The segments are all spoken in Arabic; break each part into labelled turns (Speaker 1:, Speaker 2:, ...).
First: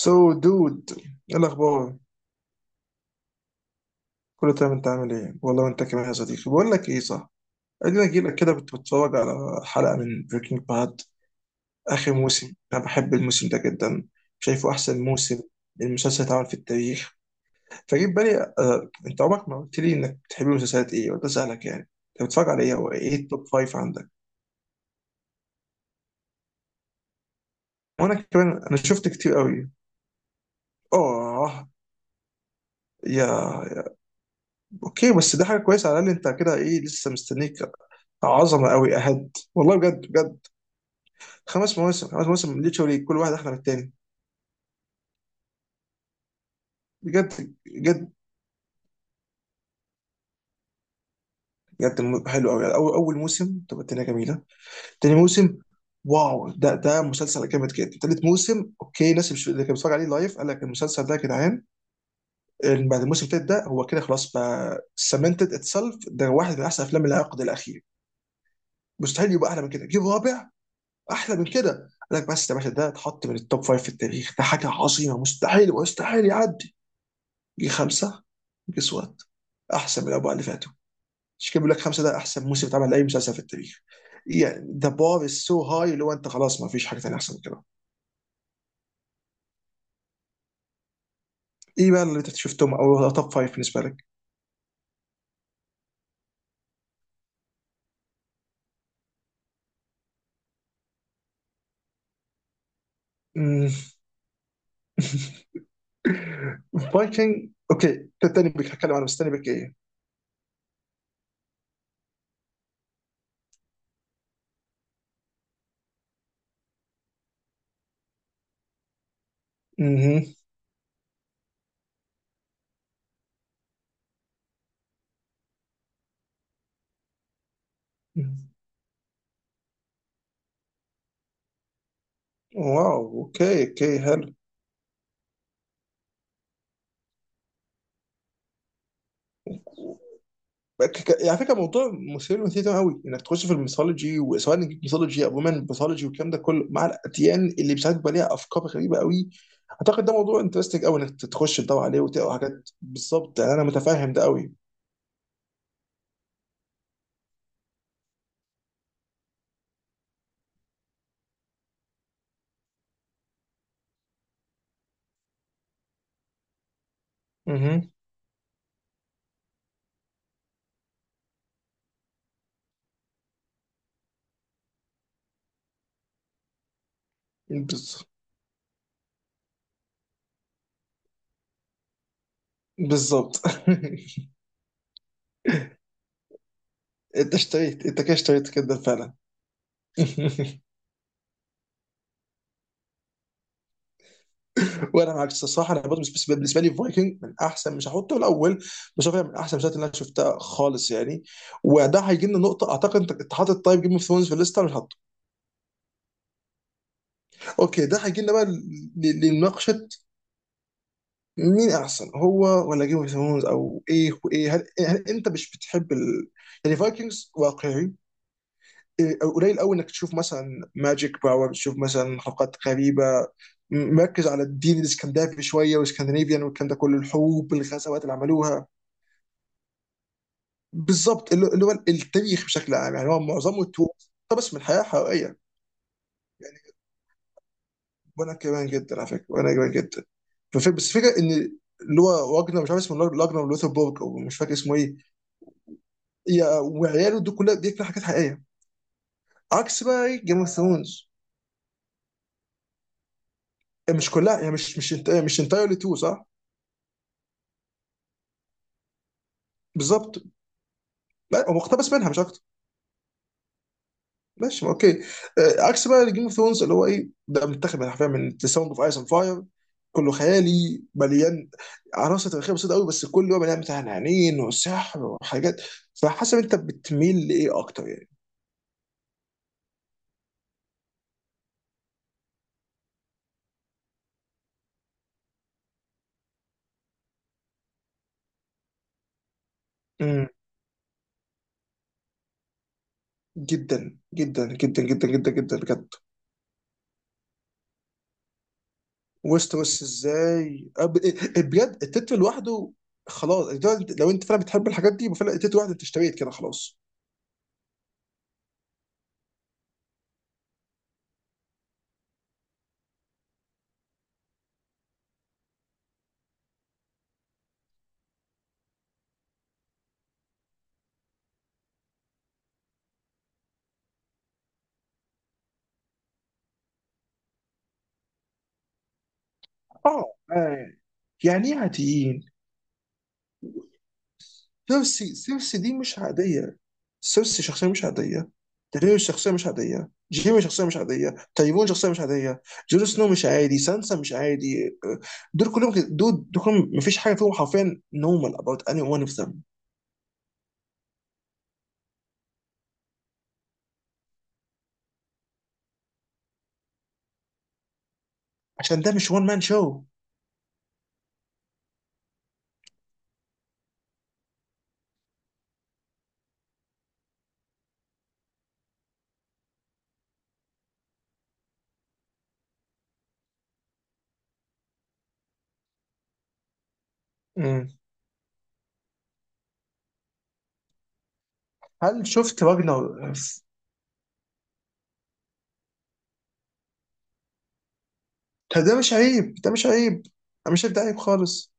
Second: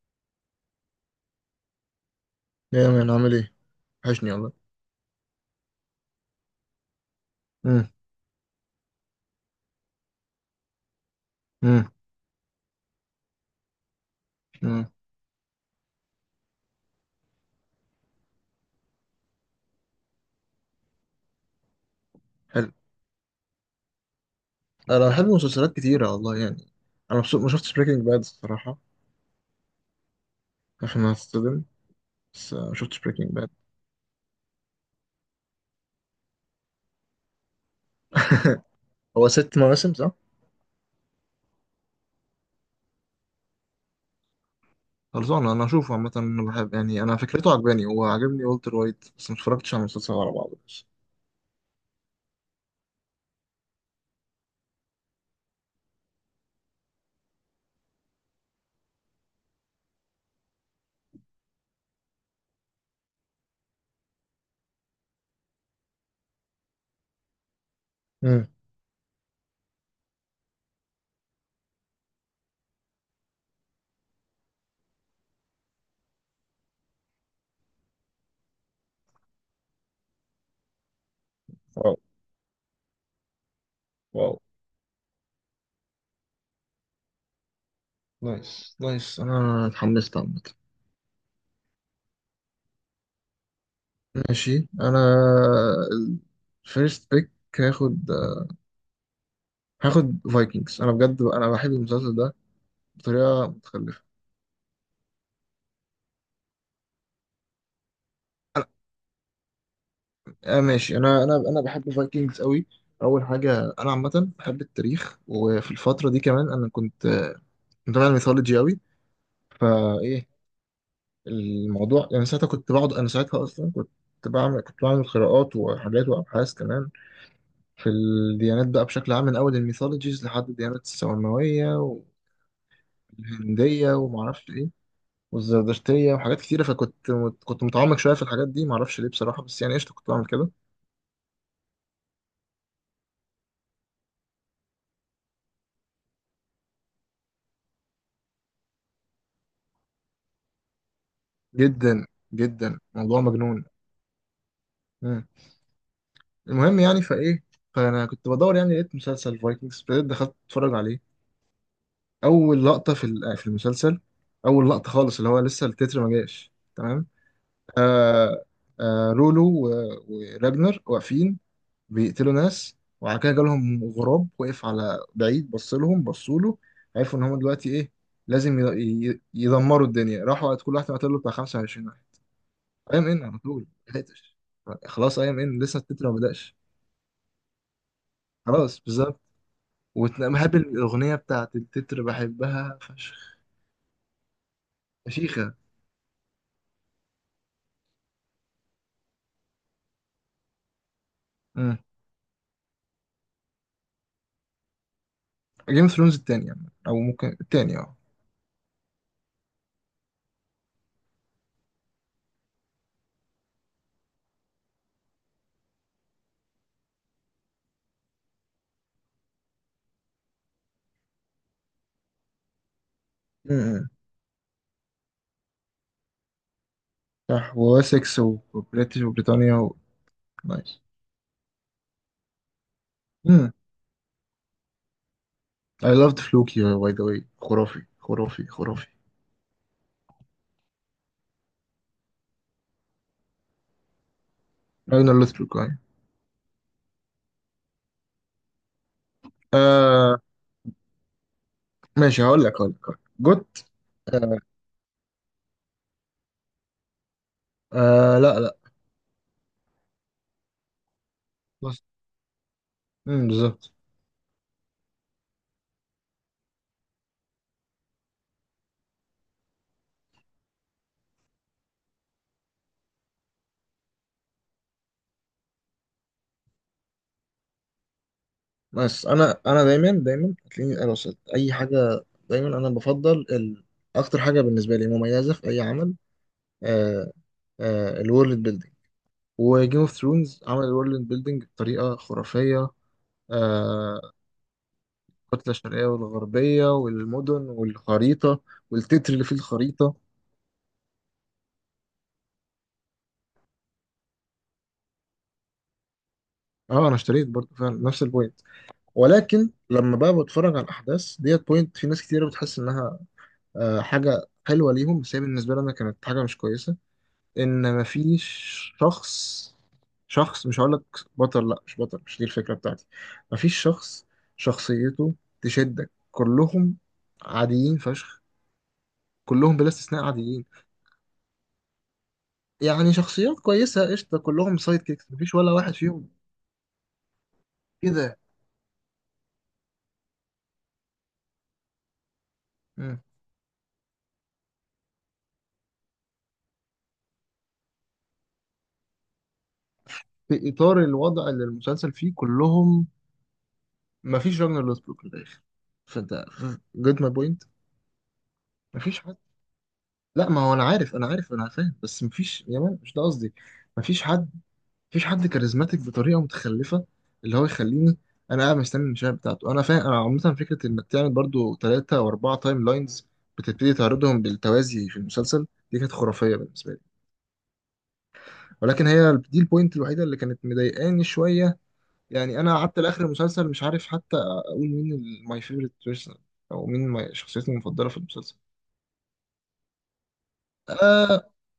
Speaker 1: سو دود. ايه الاخبار؟
Speaker 2: ايه يا مان عامل ايه؟ وحشني
Speaker 1: كله
Speaker 2: والله.
Speaker 1: تمام، انت عامل ايه والله، وانت كمان يا صديقي. بقول لك ايه، صح؟
Speaker 2: امم.
Speaker 1: ادينا اجي لك كده كنت بتفرج على حلقه من بريكنج باد
Speaker 2: امم.
Speaker 1: اخر موسم. انا بحب الموسم ده جدا، شايفه
Speaker 2: امم.
Speaker 1: احسن موسم المسلسل اتعمل في التاريخ. فجيت بالي انت عمرك ما قلت لي انك بتحب المسلسلات ايه. قلت اسالك يعني انت بتتفرج على
Speaker 2: حلو.
Speaker 1: ايه، او ايه التوب فايف عندك؟
Speaker 2: انا بحب مسلسلات كتيرة والله يعني انا مبسوط. ما شفتش بريكنج
Speaker 1: وانا
Speaker 2: باد
Speaker 1: كمان انا
Speaker 2: الصراحة.
Speaker 1: شفت كتير قوي.
Speaker 2: عشان ما
Speaker 1: اه
Speaker 2: هتصدم. بس ما شفتش بريكنج
Speaker 1: يا
Speaker 2: باد.
Speaker 1: اوكي، بس ده حاجه كويسه على الاقل انت كده، ايه لسه مستنيك، عظمه قوي
Speaker 2: هو
Speaker 1: اهد
Speaker 2: ست
Speaker 1: والله
Speaker 2: مواسم
Speaker 1: بجد
Speaker 2: صح؟
Speaker 1: بجد. خمس مواسم، خمس مواسم من ليتشوري كل واحد احلى من التاني.
Speaker 2: خلصانة انا اشوفه عامة انا بحب يعني انا فكرته
Speaker 1: بجد
Speaker 2: عجباني هو
Speaker 1: بجد.
Speaker 2: عاجبني والتر وايت بس ما اتفرجتش على المسلسل على بعضه بس.
Speaker 1: بجد حلو قوي اول، اول موسم تبقى الدنيا جميله. تاني موسم، واو، ده مسلسل جامد جدا. تالت موسم اوكي، ناس مش اللي كان بيتفرج عليه لايف قال لك المسلسل ده يا جدعان. بعد الموسم التالت ده هو كده خلاص بقى سمنتد اتسلف، ده واحد من احسن افلام العقد الاخير.
Speaker 2: امم.
Speaker 1: مستحيل يبقى احلى من كده، جيب رابع. احلى من كده؟ قال لك بس يا باشا، ده اتحط من التوب فايف في التاريخ، ده حاجه عظيمه، مستحيل مستحيل يعدي. جه خمسه، جه سوات احسن من الاربعه اللي فاتوا. مش كده، بيقول لك
Speaker 2: واو.
Speaker 1: خمسه ده احسن موسم اتعمل لاي مسلسل في التاريخ.
Speaker 2: واو.
Speaker 1: يعني ذا بار از سو هاي اللي هو انت خلاص ما فيش حاجه ثانيه احسن من كده.
Speaker 2: نايس نايس انا اتحمست عامة.
Speaker 1: ايه بقى اللي انت شفتهم او توب فايف بالنسبه لك؟
Speaker 2: ماشي انا الفيرست بيك. هاخد هاخد فايكنجز انا بجد انا بحب المسلسل ده بطريقة متخلفة.
Speaker 1: فايكنج اوكي، ده تاني بيك. هتكلم عن بس تاني بيك ايه؟
Speaker 2: ماشي انا بحب الفايكنجز قوي. اول حاجه انا عامه بحب التاريخ وفي الفتره دي كمان انا كنت متابع الميثولوجي قوي.
Speaker 1: مهم.
Speaker 2: فايه الموضوع يعني ساعتها كنت بقعد انا ساعتها اصلا كنت بعمل قراءات وحاجات وابحاث كمان في الديانات بقى بشكل عام من اول الميثولوجيز لحد الديانات السماويه
Speaker 1: واو اوكي، اوكي
Speaker 2: والهنديه
Speaker 1: حلو.
Speaker 2: ومعرفش ايه والزردشتيه وحاجات كتيره فكنت متعمق شويه في الحاجات دي معرفش ليه بصراحه بس يعني قشطه كنت بعمل كده.
Speaker 1: ك- على فكره موضوع مثير للاهتمام تمام قوي انك تخش في الميثولوجي، وسواء ميثولوجي او ومن ميثولوجي والكلام ده كله مع الاديان اللي مش عارف بقى ليها افكار غريبه قوي. اعتقد ده موضوع انترستنج قوي انك تخش تدور عليه
Speaker 2: جدا
Speaker 1: وتقرا حاجات
Speaker 2: جدا موضوع
Speaker 1: بالظبط، يعني انا
Speaker 2: مجنون.
Speaker 1: متفاهم ده قوي.
Speaker 2: المهم يعني فايه فانا كنت بدور يعني لقيت مسلسل فايكنجز ابتديت دخلت اتفرج عليه. اول لقطه في المسلسل اول لقطه خالص اللي هو لسه التتر ما جاش تمام.
Speaker 1: اها.
Speaker 2: آه رولو وراجنر واقفين بيقتلوا ناس وبعد كده جالهم غراب وقف على بعيد بص لهم بصوا له عرفوا ان هم دلوقتي ايه
Speaker 1: بز-
Speaker 2: لازم يدمروا الدنيا راحوا قعد كل واحد قتل له بتاع 25 واحد. اي ام ان على
Speaker 1: بالظبط
Speaker 2: طول ما لحقتش. خلاص اي ام ان لسه التتر ما بداش.
Speaker 1: انت اشتريت، انت كده اشتريت كده
Speaker 2: خلاص
Speaker 1: فعلا.
Speaker 2: بالظبط. وبحب الأغنية بتاعت التتر بحبها فشخ.
Speaker 1: وانا معاك
Speaker 2: فشيخة.
Speaker 1: الصراحه، انا برضه بالنسبة لي فايكنج من احسن، مش هحطه الاول، بس هو فعلا من احسن المسلسلات اللي انا شفتها خالص يعني.
Speaker 2: امم.
Speaker 1: وده هيجي لنا نقطه، اعتقد أنت حاطط طيب جيم اوف ثرونز في الليسته.
Speaker 2: جيم اوف ثرونز التانية أو ممكن التانية
Speaker 1: اوكي،
Speaker 2: اه.
Speaker 1: ده هيجي لنا بقى لمناقشه مين احسن، هو ولا جيم اوف ثرونز، او ايه وايه. هل انت مش بتحب ال... يعني فايكنجز واقعي، قليل قوي انك تشوف مثلا ماجيك باور، تشوف مثلا حلقات غريبه.
Speaker 2: امم.
Speaker 1: مركز على الدين الاسكندنافي شويه والاسكندنافيان والكلام ده كله، الحروب،
Speaker 2: صح
Speaker 1: الغزوات اللي
Speaker 2: وواسكس
Speaker 1: عملوها.
Speaker 2: وبريتش وبريطانيا. و... نايس.
Speaker 1: بالظبط، اللي هو التاريخ بشكل عام يعني هو
Speaker 2: امم.
Speaker 1: معظمه توب. طب بس من الحياه حقيقيه.
Speaker 2: I loved فلوكي باي ذا واي خرافي
Speaker 1: وانا
Speaker 2: خرافي
Speaker 1: كمان
Speaker 2: خرافي.
Speaker 1: جدا على فكره، وانا كمان جدا. بس الفكره ان اللي هو واجنر مش عارف اسمه، لاجنر لوثربورج او مش فاكر اسمه ايه،
Speaker 2: أنا loved فلوكي أيوة.
Speaker 1: يا- وعياله دول كلها، دي كلها حاجات حقيقيه، عكس بقى
Speaker 2: آه
Speaker 1: جيم اوف ثرونز.
Speaker 2: ماشي هقول لك. جوت.
Speaker 1: مش
Speaker 2: آه،
Speaker 1: كلها يعني، مش انت مش انتايرلي تو صح؟
Speaker 2: آه، لا، لا.
Speaker 1: بالظبط، لا هو
Speaker 2: بس
Speaker 1: مقتبس منها مش اكتر.
Speaker 2: بالظبط.
Speaker 1: ماشي ما اوكي. عكس بقى جيم اوف ثرونز اللي هو ايه، ده متاخد من حرفيا من ذا ساوند اوف ايس اند فاير، كله خيالي مليان عناصر تاريخيه بسيطه قوي، بس كله بقى مليان بتاع عنين وسحر وحاجات. فحسب انت بتميل لايه اكتر يعني؟
Speaker 2: بس انا دايما دايما هتلاقيني انا وصلت اي حاجه دايما انا بفضل اكتر حاجه بالنسبه لي مميزه في اي عمل آه، الورلد بيلدينج. وجيم اوف
Speaker 1: امم.
Speaker 2: ثرونز عمل الورلد بيلدينج بطريقه خرافيه
Speaker 1: جدا
Speaker 2: آه،
Speaker 1: جدا جدا جدا جدا
Speaker 2: الكتله
Speaker 1: جدا
Speaker 2: الشرقيه
Speaker 1: بجد.
Speaker 2: والغربيه والمدن والخريطه والتتر اللي فيه
Speaker 1: وسط بس
Speaker 2: الخريطه.
Speaker 1: ازاي، بجد التتر لوحده، خلاص ده لو انت فعلا بتحب الحاجات دي، فعلا التتر لوحده انت اشتريت كده خلاص.
Speaker 2: اه، انا اشتريت برضه فعلا نفس البوينت. ولكن لما بقى بتفرج على الاحداث ديت بوينت في ناس كتير بتحس انها حاجه حلوه ليهم بس هي بالنسبه لنا كانت حاجه مش كويسه ان مفيش شخص شخص مش هقولك. بطل لا مش بطل مش دي الفكرة بتاعتي. مفيش شخص شخصيته تشدك كلهم عاديين فشخ. كلهم بلا استثناء
Speaker 1: اه.
Speaker 2: عاديين.
Speaker 1: آه. يعني ايه عاديين؟
Speaker 2: يعني شخصيات كويسة قشطة كلهم سايد كيكس
Speaker 1: سيرسي،
Speaker 2: مفيش ولا
Speaker 1: سيرسي دي
Speaker 2: واحد
Speaker 1: مش
Speaker 2: فيهم
Speaker 1: عاديه، سيرسي شخصيه مش
Speaker 2: كده.
Speaker 1: عاديه، داريوس شخصيه مش عاديه، جيمي شخصيه مش عاديه، تايفون شخصيه مش عاديه، جون
Speaker 2: مم.
Speaker 1: سنو مش عادي، سانسا مش عادي، دول كلهم كده- دول كلهم مفيش حاجه فيهم حرفيا نورمال اباوت اني ون اوف ذم.
Speaker 2: في إطار الوضع اللي المسلسل فيه كلهم. مفيش راجنر لوسبروك في الآخر فانت جيت ماي بوينت.
Speaker 1: عشان ده
Speaker 2: مفيش
Speaker 1: مش
Speaker 2: حد.
Speaker 1: وان مان شو.
Speaker 2: لا ما هو انا عارف انا فاهم بس مفيش يا مان مش ده قصدي. مفيش حد مفيش حد كاريزماتيك بطريقه متخلفه اللي هو يخليني انا قاعد مستني المشاهد بتاعته. انا فاهم انا عامه فكره انك تعمل برضو ثلاثه او اربعه تايم لاينز بتبتدي تعرضهم بالتوازي في المسلسل دي كانت خرافيه بالنسبه لي.
Speaker 1: مم.
Speaker 2: ولكن هي دي البوينت الوحيده اللي كانت مضايقاني شويه.
Speaker 1: هل
Speaker 2: يعني
Speaker 1: شفت
Speaker 2: انا قعدت لاخر
Speaker 1: راجنر؟
Speaker 2: المسلسل مش عارف حتى اقول مين ماي فيفورت بيرسون او مين شخصيتي المفضله في المسلسل.
Speaker 1: ده ده مش عيب، ده مش عيب، انا مش شايف ده عيب
Speaker 2: آه
Speaker 1: خالص.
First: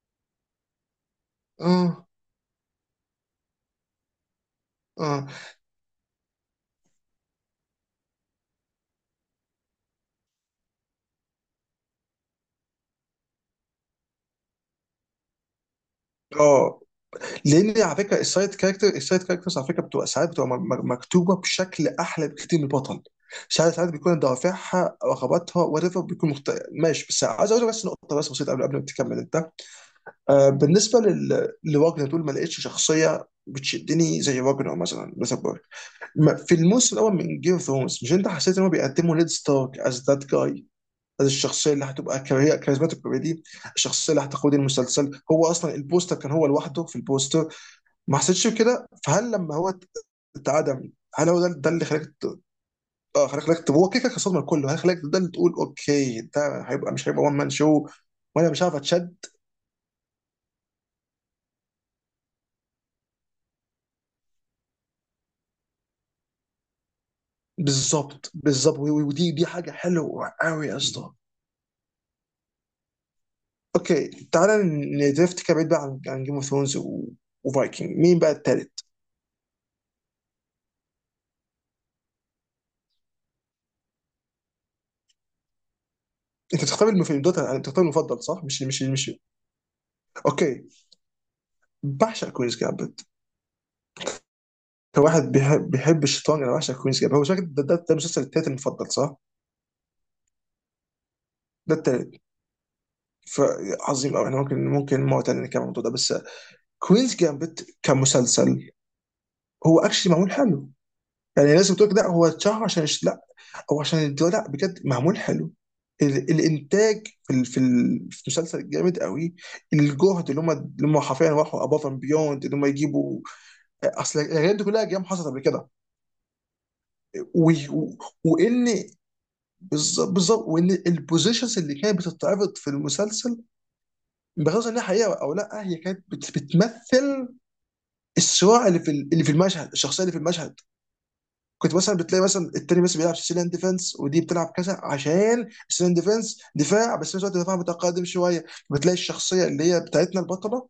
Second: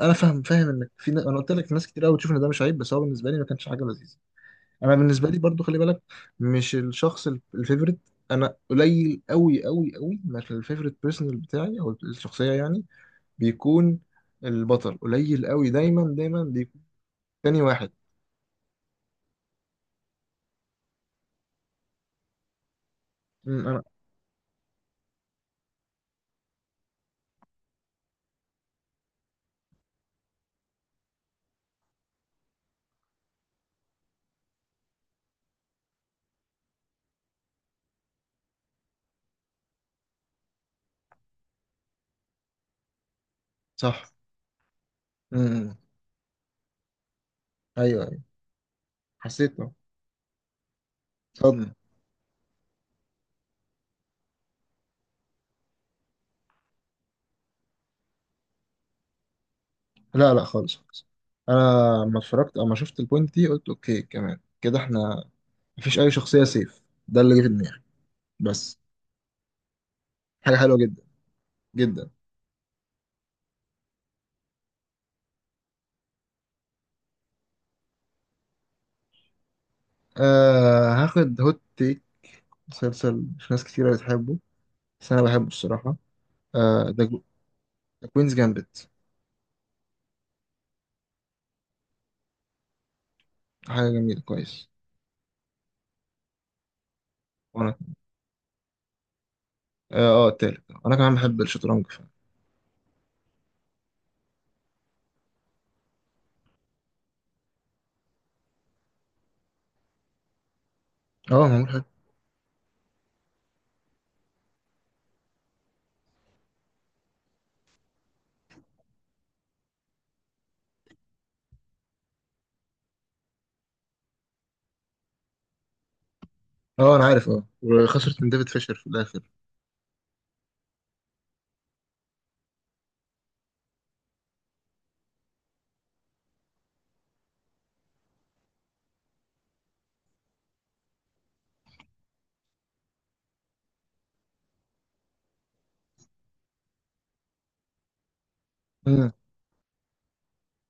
Speaker 2: انا فاهم انك انا قلت لك ناس كتير
Speaker 1: اه.
Speaker 2: قوي بتشوف ان ده مش عيب بس هو بالنسبه لي ما كانش حاجه لذيذه. انا
Speaker 1: اه.
Speaker 2: بالنسبه لي برضو خلي بالك. مش الشخص الفيفوريت. انا قليل قوي قوي قوي ما الفيفوريت بيرسونال بتاعي او الشخصيه يعني بيكون البطل قليل قوي دايما دايما بيكون
Speaker 1: اه،
Speaker 2: تاني
Speaker 1: لان
Speaker 2: واحد.
Speaker 1: على فكره السايد كاركتر، السايد كاركترز على فكره بتبقى ساعات بتبقى مكتوبه بشكل احلى بكتير من البطل.
Speaker 2: امم.
Speaker 1: ساعات،
Speaker 2: انا.
Speaker 1: ساعات بيكون دوافعها رغباتها وات ايفر، بيكون مخت... ماشي بس عايز اقول لك بس نقطه بس بسيطه قبل ما تكمل انت. آه، بالنسبه لل... لواجنر دول ما لقيتش شخصيه بتشدني زي واجنر مثلا. في الموسم الاول من جيم اوف ثرونز، مش انت حسيت ان هو بيقدموا نيد ستارك از ذات جاي، از الشخصيه اللي هتبقى كاريزماتيك بالطريقة دي،
Speaker 2: صح.
Speaker 1: الشخصيه اللي هتقود المسلسل، هو اصلا
Speaker 2: امم.
Speaker 1: البوستر كان هو لوحده في البوستر.
Speaker 2: ايوه،
Speaker 1: ما
Speaker 2: ايوه.
Speaker 1: حسيتش بكده؟ فهل لما
Speaker 2: حسيت.
Speaker 1: هو
Speaker 2: اه.
Speaker 1: اتعدم، هل هو ده
Speaker 2: صدمه.
Speaker 1: اللي خلاك اه خلاك، هو كده كده كان صدمه لكله. هل خلاك ده اللي تقول اوكي، ده هيبقى مش هيبقى وان مان شو، وانا مش عارف اتشد.
Speaker 2: لا، لا، خالص، خالص. انا لما اتفرجت او ما شفت البوينت دي قلت اوكي كمان كده احنا مفيش اي شخصيه سيف ده اللي جه في دماغي.
Speaker 1: بالظبط
Speaker 2: بس
Speaker 1: بالظبط، ودي، دي حاجه حلوه
Speaker 2: حاجه
Speaker 1: قوي يا
Speaker 2: حلوه جدا
Speaker 1: اسطى.
Speaker 2: جدا.
Speaker 1: اوكي تعالى، ندريفت كده بعيد بقى عن جيم اوف ثرونز وفايكنج. مين بقى التالت؟
Speaker 2: هاخد هوت تيك. مسلسل مش ناس كتيرة بتحبه بس أنا بحبه الصراحة.
Speaker 1: انت بتختار
Speaker 2: آه
Speaker 1: المفضل
Speaker 2: ده
Speaker 1: دوت، انت بتختار
Speaker 2: ده
Speaker 1: المفضل
Speaker 2: كوينز
Speaker 1: صح؟ مش مش
Speaker 2: جامبت.
Speaker 1: مش اوكي. بعشق كوينز جامبت.
Speaker 2: حاجة جميلة كويس.
Speaker 1: كواحد بيحب الشيطان، انا بعشق كوينز جامبت. هو شكل
Speaker 2: وأنا
Speaker 1: ده المسلسل التالت المفضل صح؟
Speaker 2: التالت أنا كمان بحب
Speaker 1: ده
Speaker 2: الشطرنج فعلا.
Speaker 1: التالت. فعظيم قوي، احنا ممكن مرة تانية نتكلم عن الموضوع ده، بس كوينز جامبت كمسلسل هو اكشلي معمول حلو.
Speaker 2: آه،
Speaker 1: يعني
Speaker 2: معمول
Speaker 1: الناس
Speaker 2: حلو.
Speaker 1: بتقول لك لا هو اتشهر عشان لا، هو عشان الدراما، لا بجد معمول حلو. الانتاج في مسلسل جامد قوي. الجهد اللي هم حرفيا راحوا اباف اند بيوند، اللي هم يجيبوا اصل الحاجات دي كلها جيم حصلت قبل كده.
Speaker 2: آه، أنا عارف
Speaker 1: و... و...
Speaker 2: وخسرت من ديفيد
Speaker 1: وان،
Speaker 2: فيشر في الآخر.
Speaker 1: بالظبط بالظبط، وان البوزيشنز اللي كانت بتتعرض في المسلسل، بغض النظر انها حقيقه او لا، هي كانت بت... بتمثل الصراع اللي في المشهد، الشخصيه اللي في المشهد. كنت مثلا بتلاقي مثلا التاني مثلا بيلعب سيسيليان ديفense، ودي بتلعب كذا عشان سيسيليان ديفنس دفاع، بس في نفس الوقت دفاع متقدم شويه، بتلاقي
Speaker 2: مم.
Speaker 1: الشخصيه اللي هي بتاعتنا البطله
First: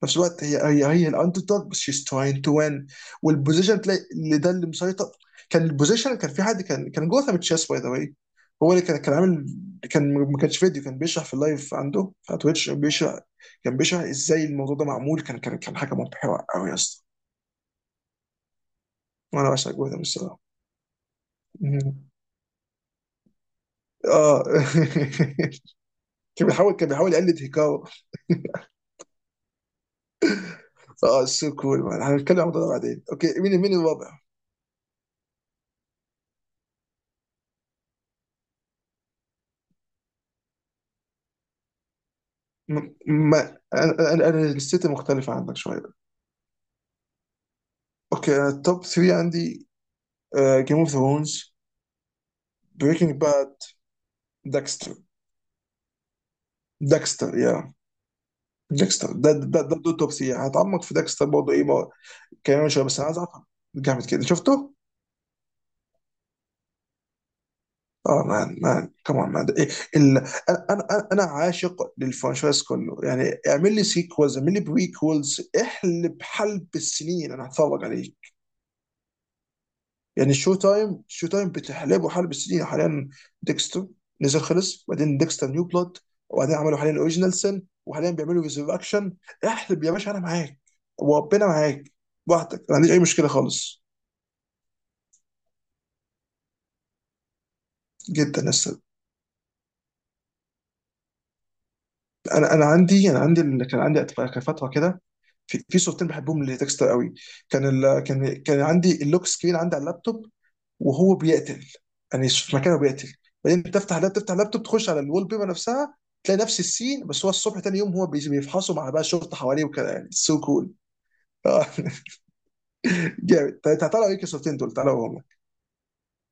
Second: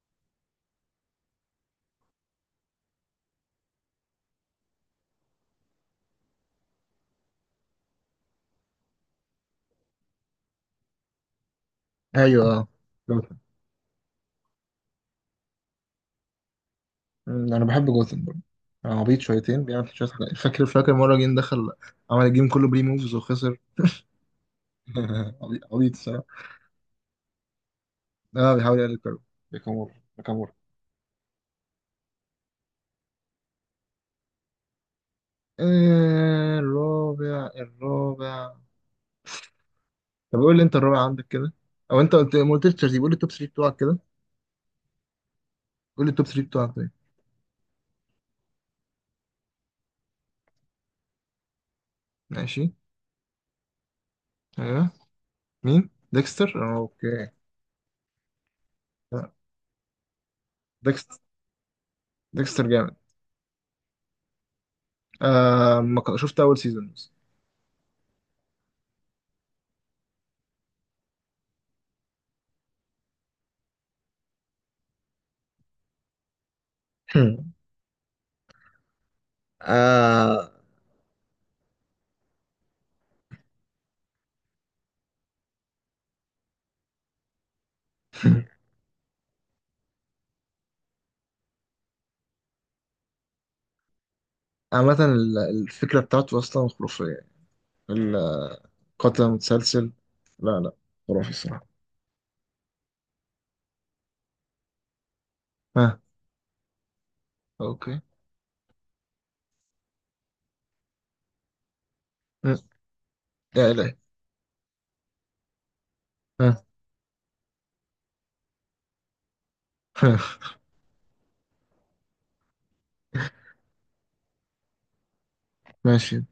Speaker 1: في نفس الوقت هي الاندر دوج، بس شيز تراين تو وين. والبوزيشن تلاقي اللي ده اللي مسيطر. كان البوزيشن، كان في حد كان كان جوثام تشيس باي ذا واي، هو اللي كان عامل، كان ما كانش فيديو، كان بيشرح في اللايف عنده على
Speaker 2: أيوه، آه.
Speaker 1: تويتش، بيشرح،
Speaker 2: جوثن.
Speaker 1: كان بيشرح ازاي الموضوع ده معمول، كان حاجه مبهره قوي يا اسطى.
Speaker 2: مم، أنا بحب جوثن برضه. آه، عبيط
Speaker 1: وانا
Speaker 2: شويتين
Speaker 1: بعشق
Speaker 2: بيعمل
Speaker 1: جوثام
Speaker 2: شوية حاجات
Speaker 1: الصراحه.
Speaker 2: فاكر فاكر مرة جه دخل عمل الجيم كله بري موفز وخسر.
Speaker 1: اه.
Speaker 2: عبيط عبيط الصراحة.
Speaker 1: كان بيحاول، كان بيحاول يقلد هيكاو.
Speaker 2: بيحاول يقلل كارو. ناكامورا ناكامورا.
Speaker 1: اه سو كول مان، هنتكلم عن الموضوع ده بعدين. اوكي، مين الرابع؟
Speaker 2: الرابع الرابع. طب قول لي انت الرابع عندك كده او انت قلت ما قلتش
Speaker 1: م-
Speaker 2: ترتيب قول لي التوب
Speaker 1: ما
Speaker 2: 3 بتوعك كده.
Speaker 1: انا أنا الست مختلفة عنك شوية.
Speaker 2: قول لي التوب 3 بتوعك طيب.
Speaker 1: اوكي، انا التوب 3 عندي، جيم اوف ثرونز،
Speaker 2: ماشي.
Speaker 1: بريكنج باد،
Speaker 2: ايوه.
Speaker 1: داكستر.
Speaker 2: مين ديكستر اه، اوكي.
Speaker 1: داكستر يا، داكستر
Speaker 2: لا،
Speaker 1: ده ده توب 3. هتعمق في
Speaker 2: ديكستر
Speaker 1: داكستر برضه ايه ما-
Speaker 2: ديكستر
Speaker 1: كمان شوية،
Speaker 2: جامد.
Speaker 1: بس انا عايز اعرف، جامد كده شفته؟
Speaker 2: آه، ما شفت اول سيزون بس.
Speaker 1: اه مان، مان كمان مان إيه، ال... انا عاشق للفرنشايز كله، يعني اعمل لي سيكولز اعمل لي بريكولز، احلب حلب السنين انا هتفرج عليه. يعني
Speaker 2: آه
Speaker 1: شو تايم، شو تايم بتحلبه حلب السنين حاليا؟ ديكستر نزل خلص، بعدين ديكستر نيو بلود، وبعدين عملوا حاليا الاوريجينال سن، وحاليا بيعملوا ريزركشن. احلب يا باشا، انا معاك وربنا معاك، براحتك ما عنديش اي مشكله خالص.
Speaker 2: عامة الفكرة بتاعته أصلا خرافية.
Speaker 1: جدا لسه.
Speaker 2: القتل المتسلسل. لا، لا، خرافي الصراحة.
Speaker 1: انا عندي كان فتره كده، في
Speaker 2: ها.
Speaker 1: صورتين بحبهم لديكستر قوي. كان ال...
Speaker 2: أوكي.
Speaker 1: كان كان عندي اللوك سكرين عندي على اللابتوب وهو بيقتل، يعني
Speaker 2: م.
Speaker 1: في مكانه بيقتل. بعدين
Speaker 2: يا إلهي.
Speaker 1: بتفتح اللاب، تفتح اللابتوب، تخش على الوول بيبر نفسها، تلاقي نفس
Speaker 2: ها.
Speaker 1: السين، بس هو الصبح تاني يوم هو بيفحصوا مع بقى الشرطه حواليه وكده، يعني سو كول. جامد. طيب تعالوا ايه الصورتين دول، تعالوا.
Speaker 2: ماشي